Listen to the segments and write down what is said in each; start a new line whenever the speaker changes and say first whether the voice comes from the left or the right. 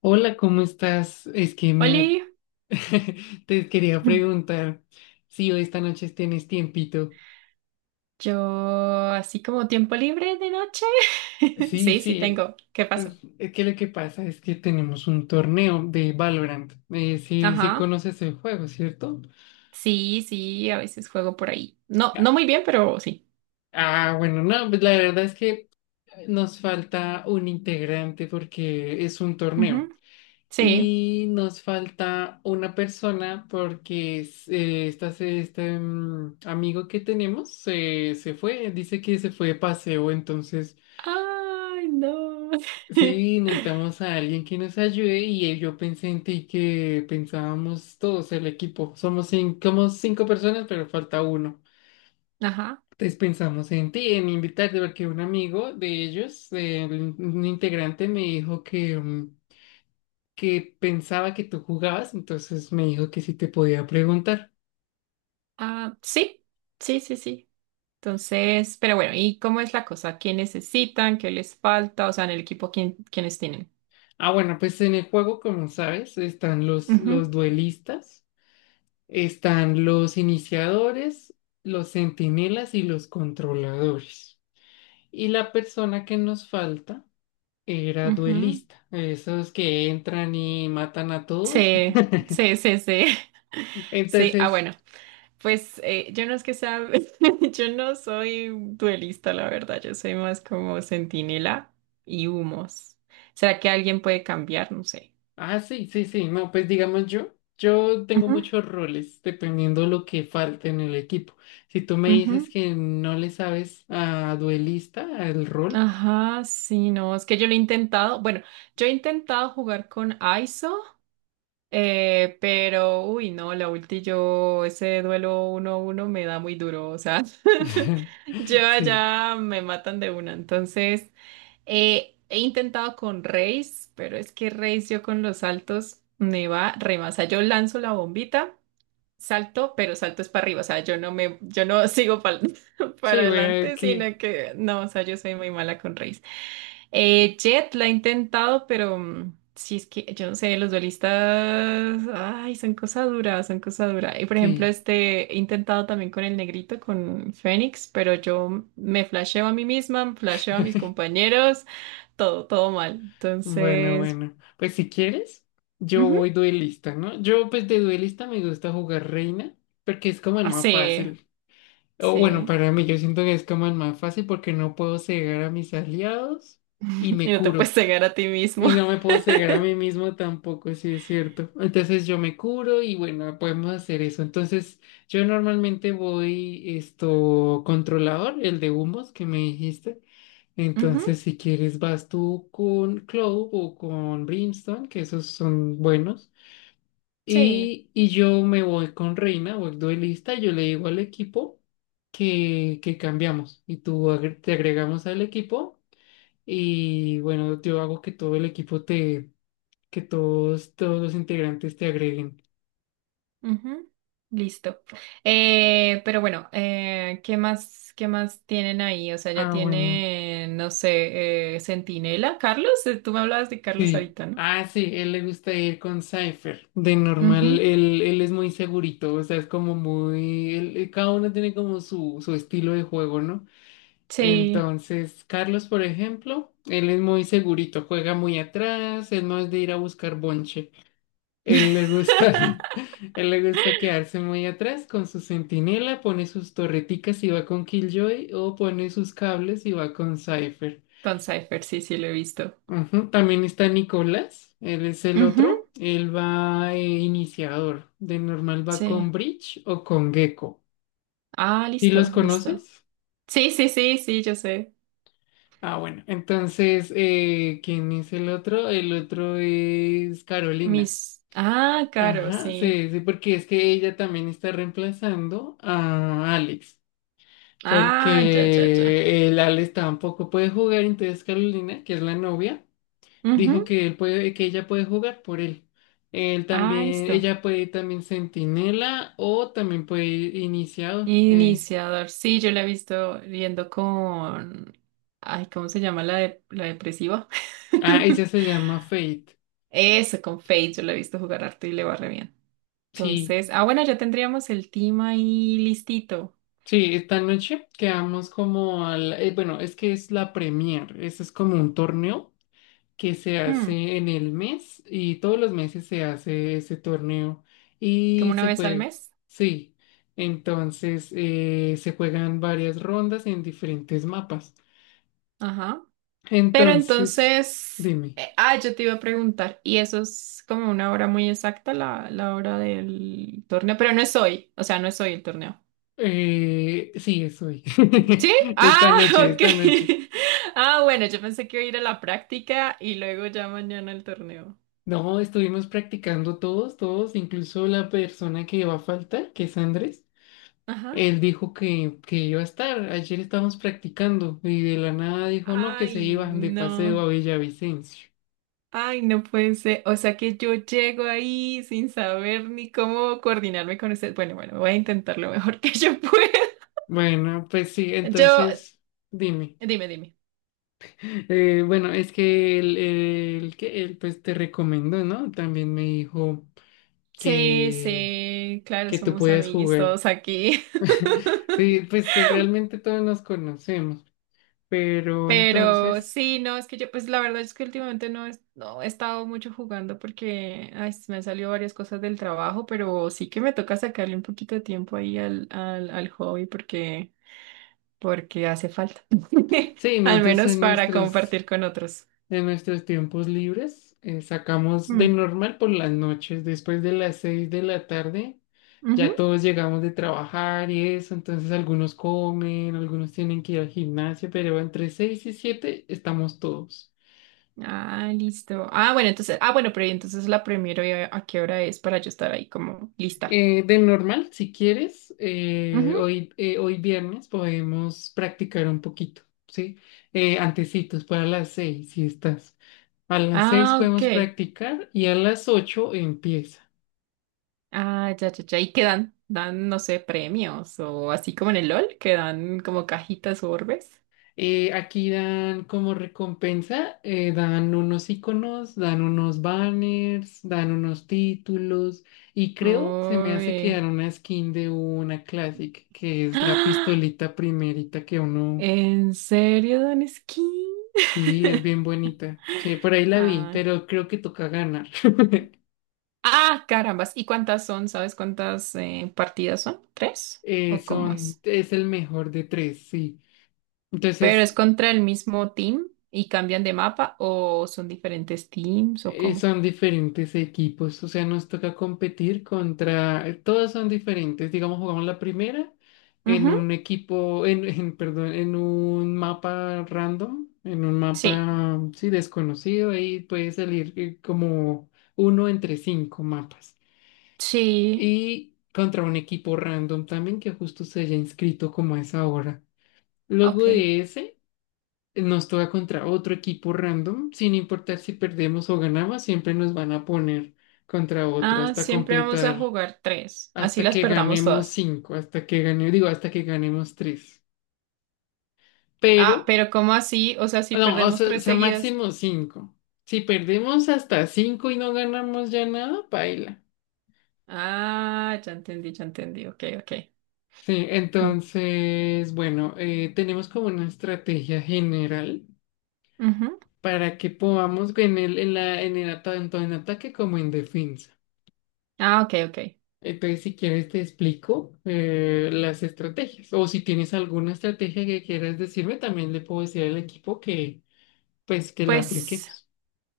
left: Hola, ¿cómo estás? Es que mira,
right: Oli,
left: te quería preguntar si hoy esta noche tienes tiempito.
right: yo así como tiempo libre de noche.
left: Sí,
right: Sí, sí
left: sí,
right: tengo. ¿Qué pasó?
left: es que lo que pasa es que tenemos un torneo de Valorant. Sí, sí
right: Ajá.
left: conoces el juego, ¿cierto?
right: Sí, sí, a veces juego por ahí. No, no
left: Ya.
right: muy bien, pero sí.
left: Ah, bueno, no, pues la verdad es que nos falta un integrante porque es un
right: Ujú.
left: torneo.
right: Sí.
left: Y nos falta una persona porque este amigo que tenemos se fue, dice que se fue de paseo, entonces
right: Ay, no.
left: sí, necesitamos a alguien que nos ayude y yo pensé en ti que pensábamos todos el equipo, somos cinco, personas pero falta uno.
right: Ajá.
left: Entonces pensamos en ti, en invitarte, porque un amigo de ellos, un integrante me dijo que que pensaba que tú jugabas, entonces me dijo que sí te podía preguntar.
right: Ah, sí, sí, sí, sí. Entonces, pero bueno, ¿y cómo es la cosa? ¿Qué necesitan? ¿Qué les falta? O sea, en el equipo, ¿quién, quiénes tienen?
left: Ah, bueno, pues en el juego, como sabes, están los,
right: Ujú,
left: los duelistas, están los iniciadores, los centinelas y los controladores. Y la persona que nos falta era
right: ujú.
left: duelista, esos que entran y matan a todos.
right: Sí, sí, sí, sí. Sí, ah,
left: Entonces.
right: bueno. Pues yo no es que sea, yo no soy duelista, la verdad, yo soy más como centinela y humos. ¿Será que alguien puede cambiar? No sé.
left: Ah, sí, sí, sí. No, pues digamos yo tengo
right: Ujú,
left: muchos roles dependiendo lo que falte en el equipo. Si tú me dices
right: ujú.
left: que no le sabes a duelista, al rol,
right: Ajá, sí, no, es que yo lo he intentado, bueno, yo he intentado jugar con ISO, pero, uy, no, la ulti yo, ese duelo uno a uno me da muy duro, o sea, yo
left: sí,
right: allá me matan de una, entonces... he intentado con Reis, pero es que Reis yo con los saltos me va re más. O sea, yo lanzo la bombita, salto, pero salto es para arriba. O sea, yo no me, yo no sigo pal- para
left: sí, bueno,
right: adelante,
left: que
right: sino que no, o sea, yo soy muy mala con Reis. Jet la he intentado, pero sí es que yo no sé, los duelistas, ay, son cosas duras, son cosas duras. Y por ejemplo,
left: sí.
right: este he intentado también con el negrito, con Fénix, pero yo me flasheo a mí misma, flasheo a mis compañeros todo, todo mal.
left: Bueno,
right: Entonces,
left: bueno. Pues si quieres, yo
right: ujú,
left: voy duelista, ¿no? Yo pues de duelista me gusta jugar Reina porque es como el más
right: así,
left: fácil. O bueno,
right: sí.
left: para mí yo siento que es como el más fácil porque no puedo cegar a mis aliados y
right: Y
left: me
right: no te puedes
left: curo.
right: cegar a ti mismo.
left: Y no me puedo cegar a mí mismo tampoco, sí es cierto. Entonces yo me curo y bueno, podemos hacer eso. Entonces yo normalmente voy esto controlador, el de humos que me dijiste.
right: Ujú.
left: Entonces si quieres vas tú con Clove o con Brimstone, que esos son buenos.
right: Sí,
left: Y yo me voy con Reina, voy duelista, yo le digo al equipo que cambiamos y tú te agregamos al equipo. Y bueno, yo hago que todo el equipo te que todos los integrantes te agreguen.
right: ujú. Listo. Pero bueno, qué más tienen ahí? O sea, ya
left: Ah, bueno.
right: tienen, no sé, Centinela, Carlos. Tú me hablabas de Carlos
left: Sí.
right: ahorita, ¿no?
left: Ah, sí, él le gusta ir con Cypher. De normal,
right: Ujú.
left: él es muy segurito, o sea, es como muy... cada uno tiene como su estilo de juego, ¿no?
right: Sí,
left: Entonces, Carlos, por ejemplo, él es muy segurito, juega muy atrás, él no es de ir a buscar bonche. Él le gusta, él le gusta quedarse muy atrás con su centinela, pone sus torreticas y va con Killjoy o pone sus cables y va con Cypher.
right: con Cypher, sí, sí, lo he visto.
left: Ujú. También está Nicolás, él es el
right: Ujú.
left: otro, él va iniciador, de normal va
right: Sí.
left: con Bridge o con Gecko.
right: Ah,
left: ¿Y los
right: listo, listo.
left: conoces?
right: Sí, sí, sí, sí, yo sé.
left: Ah, bueno, entonces, ¿quién es el otro? El otro es Carolina.
right: Mis. Ah, claro,
left: Ajá,
right: sí.
left: sí, sí, porque es que ella también está reemplazando a Alex,
right: Ah, ya, ya, ya.
left: porque el Alex tampoco puede jugar, entonces Carolina, que es la novia. Dijo
right: Ujú.
left: que él puede, que ella puede jugar por él. Él
right: Ah,
left: también,
right: listo.
left: ella puede ir también centinela o también puede ir iniciador.
right: Iniciador. Sí, yo la he visto riendo con... Ay, ¿cómo se llama la, de- la depresiva?
left: Ah, ella se llama Fate.
right: Eso, con Fate. Yo la he visto jugar harto y le va re bien.
left: Sí,
right: Entonces, ah, bueno, ya tendríamos el team ahí listito.
left: sí, esta noche quedamos como bueno, es que es la Premier, eso es como un torneo que se
right: Hmm.
left: hace en el mes y todos los meses se hace ese torneo
right: Como
left: y
right: una
left: se
right: vez al
left: juega,
right: mes.
left: sí. Entonces se juegan varias rondas en diferentes mapas.
right: Ajá. Pero
left: Entonces,
right: entonces...
left: dime.
right: yo te iba a preguntar. Y eso es como una hora muy exacta, la hora del torneo. Pero no es hoy. O sea, no es hoy el torneo.
left: Sí, es hoy.
right: ¿Sí?
left: Esta
right: Ah,
left: noche, esta noche.
right: ok. Ah, bueno, yo pensé que iba a ir a la práctica y luego ya mañana el torneo.
left: No, estuvimos practicando todos, todos, incluso la persona que va a faltar, que es Andrés.
right: Ajá.
left: Él dijo que iba a estar. Ayer estábamos practicando y de la nada dijo no, que se
right: Ay,
left: iban de paseo
right: no.
left: a Villavicencio.
right: Ay, no puede ser. O sea que yo llego ahí sin saber ni cómo coordinarme con usted. Bueno, bueno, voy a intentar lo mejor que yo pueda.
left: Bueno, pues sí,
right: Yo,
left: entonces, dime.
right: dime.
left: Bueno, es que él, pues te recomendó, ¿no? También me dijo
right: Sí,
left: que.
right: sí, claro,
left: que Tú
right: somos
left: puedas
right: amiguis
left: jugar.
right: todos aquí.
left: Sí, pues realmente todos nos conocemos, pero
right: Pero
left: entonces,
right: sí, no, es que yo, pues la verdad es que últimamente no, es- no he estado mucho jugando porque ay, se me han salido varias cosas del trabajo, pero sí que me toca sacarle un poquito de tiempo ahí al hobby porque, porque hace falta.
left: sí,
right: Al
left: nosotros
right: menos
left: en
right: para
left: nuestros,
right: compartir con otros.
left: en nuestros tiempos libres sacamos
right: Mm,
left: de normal por las noches, después de las 6 de la tarde, ya
right: ujú.
left: todos llegamos de trabajar y eso, entonces algunos comen, algunos tienen que ir al gimnasio, pero entre 6 y 7 estamos todos.
right: Ah, listo. Ah, bueno, entonces, ah, bueno, pero ¿y entonces la primero a qué hora es para yo estar ahí como lista?
left: De normal, si quieres,
right: Ujú.
left: hoy, hoy viernes podemos practicar un poquito, ¿sí? Antecitos, para las 6, si estás. A las 6
right: Ah,
left: podemos
right: ok.
left: practicar y a las 8 empieza.
right: Ah, ya, ya, ya. ¿Y qué dan? Dan, no sé, premios o así como en el LOL, que dan como cajitas o orbes.
left: Aquí dan como recompensa, dan unos iconos, dan unos banners, dan unos títulos y creo se me hace que
right: Uy.
left: dan una skin de una Classic, que es la
right: ¡Ah!
left: pistolita primerita que uno.
right: ¿En serio dan skin?
left: Sí, es bien bonita. Sí, por ahí la vi,
right: Ah.
left: pero creo que toca ganar.
right: Ah, carambas. ¿Y cuántas son? ¿Sabes cuántas partidas son? ¿Tres? ¿O cómo es?
left: Es el mejor de tres, sí.
right: ¿Pero
left: Entonces,
right: es contra el mismo team y cambian de mapa o son diferentes teams o cómo?
left: son diferentes equipos, o sea, nos toca competir contra, todos son diferentes. Digamos, jugamos la primera en
right: Ujú.
left: un equipo, en perdón, en un mapa random, en un
right: Sí,
left: mapa, sí, desconocido, ahí puede salir como uno entre cinco mapas.
right: sí,
left: Y contra un equipo random también que justo se haya inscrito como a esa hora. Luego
right: ok.
left: de ese, nos toca contra otro equipo random, sin importar si perdemos o ganamos, siempre nos van a poner contra otro
right: Ah,
left: hasta
right: siempre vamos a
left: completar,
right: jugar tres. Así
left: hasta
right: las
left: que
right: perdamos
left: ganemos
right: todas.
left: cinco, hasta que gane, digo, hasta que ganemos tres. Pero,
right: Ah, pero ¿cómo así? O sea, si
left: no, o
right: perdemos
left: sea, o
right: tres
left: sea,
right: seguidas.
left: máximo cinco. Si perdemos hasta cinco y no ganamos ya nada, paila.
right: Ah, ya entendí, ya entendí. Ok, ok.
left: Sí,
right: Mm.
left: entonces, bueno, tenemos como una estrategia general
right: Ujú.
left: para que podamos en el, en la, en el ata- tanto en ataque como en defensa.
right: Ah, ok, ok.
left: Entonces, si quieres, te explico las estrategias. O si tienes alguna estrategia que quieras decirme, también le puedo decir al equipo que la
right: Pues
left: apliquemos.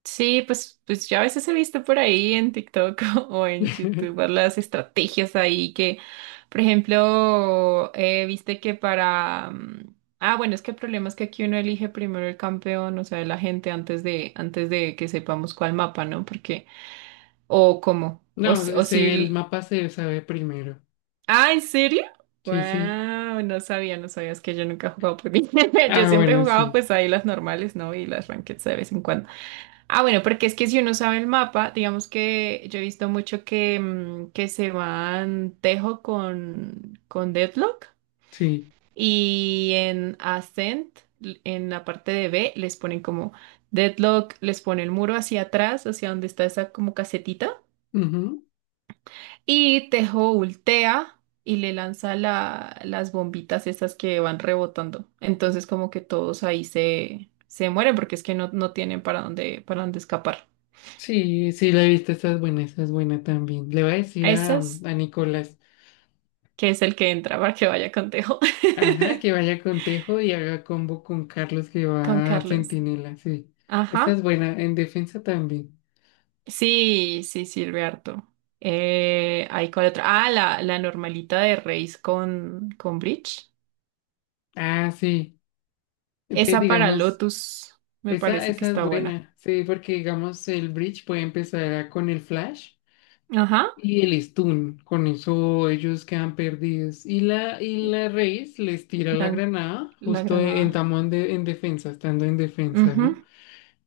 right: sí, pues, pues yo a veces he visto por ahí en TikTok o en YouTube las estrategias ahí que, por ejemplo, viste que para... ah, bueno, es que el problema es que aquí uno elige primero el campeón, o sea, la gente antes de que sepamos cuál mapa, ¿no? Porque... O cómo. O, s-
left: No,
right: o
left: el
right: si
left: mapa se sabe primero.
right: ah, ¿en serio?
left: Sí, sí.
right: Wow, no sabía, no sabías que yo nunca he jugado por mí. Yo
left: Ah,
right: siempre he
left: bueno,
right: jugado
left: sí,
right: pues ahí las normales, ¿no? Y las rankeds de vez en cuando. Ah, bueno, porque es que si uno sabe el mapa, digamos que yo he visto mucho que, que se van Tejo con Deadlock
left: sí.
right: y en Ascent, l- en la parte de B, les ponen como Deadlock, les pone el muro hacia atrás, hacia donde está esa como casetita. Y Tejo ultea y le lanza la- las bombitas esas que van rebotando. Entonces como que todos ahí se, se mueren porque es que no, no tienen para dónde escapar.
left: Sí, sí, la he visto, esa es buena también. Le voy a
right: A
left: decir a,
right: esas,
left: Nicolás,
right: que es el que entra para que vaya con Tejo.
left: ajá, que vaya con Tejo y haga combo con Carlos que
right: Con
left: va a
right: Carlos.
left: Centinela, sí. Esa
right: Ajá.
left: es buena, en defensa también.
right: Sí, sí, sirve harto. Ahí con otra. Ah, la normalita de Reis con Bridge.
left: Ah, sí. Entonces,
right: Esa para
left: digamos,
right: Lotus me
left: esa,
right: parece que
left: esa es
right: está buena.
left: buena, sí, porque digamos, el Bridge puede empezar con el flash
right: Ajá.
left: y el stun, con eso ellos quedan perdidos. Y la Reis les tira la
right: La,
left: granada
right: la
left: justo en
right: granada.
left: tamón de, en defensa, estando en defensa, ¿no?
right: Ujú.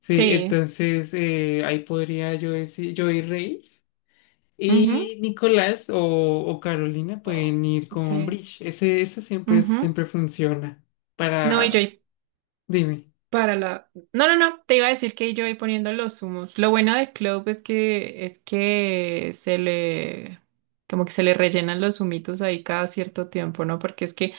left: Sí,
right: Sí.
left: entonces ahí podría yo decir, yo ir Reyes
right: Ujú,
left: y Nicolás o Carolina
right: oh,
left: pueden ir con
right: sí.
left: Bridge. Esa siempre,
right: Ujú.
left: siempre funciona
right: No, y yo
left: para,
right: ahí
left: dime.
right: para la. No, no, no. Te iba a decir que yo ahí poniendo los humos. Lo bueno de Clove es que se le. Como que se le rellenan los humitos ahí cada cierto tiempo, ¿no? Porque es que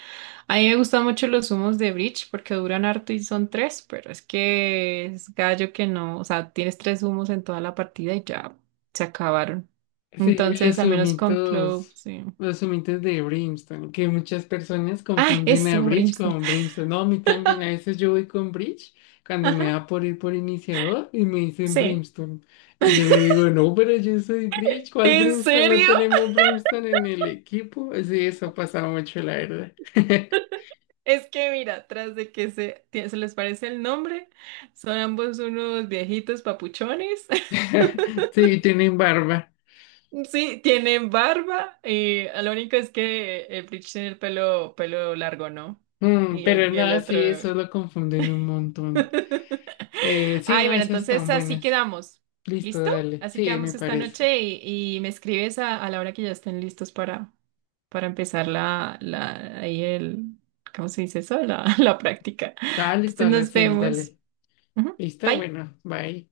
right: a mí me gustan mucho los humos de Bridge porque duran harto y son tres, pero es que es gallo que no. O sea, tienes tres humos en toda la partida y ya se acabaron.
left: Sí, y
right: Entonces,
left: los
right: al menos con Clove,
left: humitos,
right: sí.
left: los humitos de Brimstone, que muchas personas
right: Ah,
left: confunden
right: eso,
left: a Bridge
right: Brimstone.
left: con Brimstone. No, a mí también, a veces yo voy con Bridge cuando
right: Ajá,
left: me da por ir por iniciador y me dicen
right: sí.
left: Brimstone. Y yo le digo, no, pero yo soy Bridge, ¿cuál
right: ¿En
left: Brimstone? No
right: serio?
left: tenemos Brimstone en el equipo. Sí, eso pasa mucho, la verdad.
right: Es que mira, tras de que se, tie- se les parece el nombre, son ambos unos viejitos papuchones.
left: Sí, tienen barba.
right: Sí, tienen barba y lo único es que el Bleach tiene el pelo, pelo largo, ¿no?
left: Pero
right: Y el
left: nada,
right: otro...
left: sí, eso lo confunden un montón. Sí,
right: Ay,
left: no,
right: bueno,
left: esas
right: entonces
left: están
right: así
left: buenas.
right: quedamos.
left: Listo,
right: ¿Listo?
left: dale.
right: Así
left: Sí, me
right: quedamos esta
left: parece.
right: noche y me escribes a la hora que ya estén listos para empezar ahí el, ¿cómo se dice eso? La, la práctica.
left: Dale, listo,
right: Entonces
left: a las
right: nos
left: 6,
right: vemos.
left: dale.
right: Ujú.
left: Está
right: Bye.
left: bueno, bye.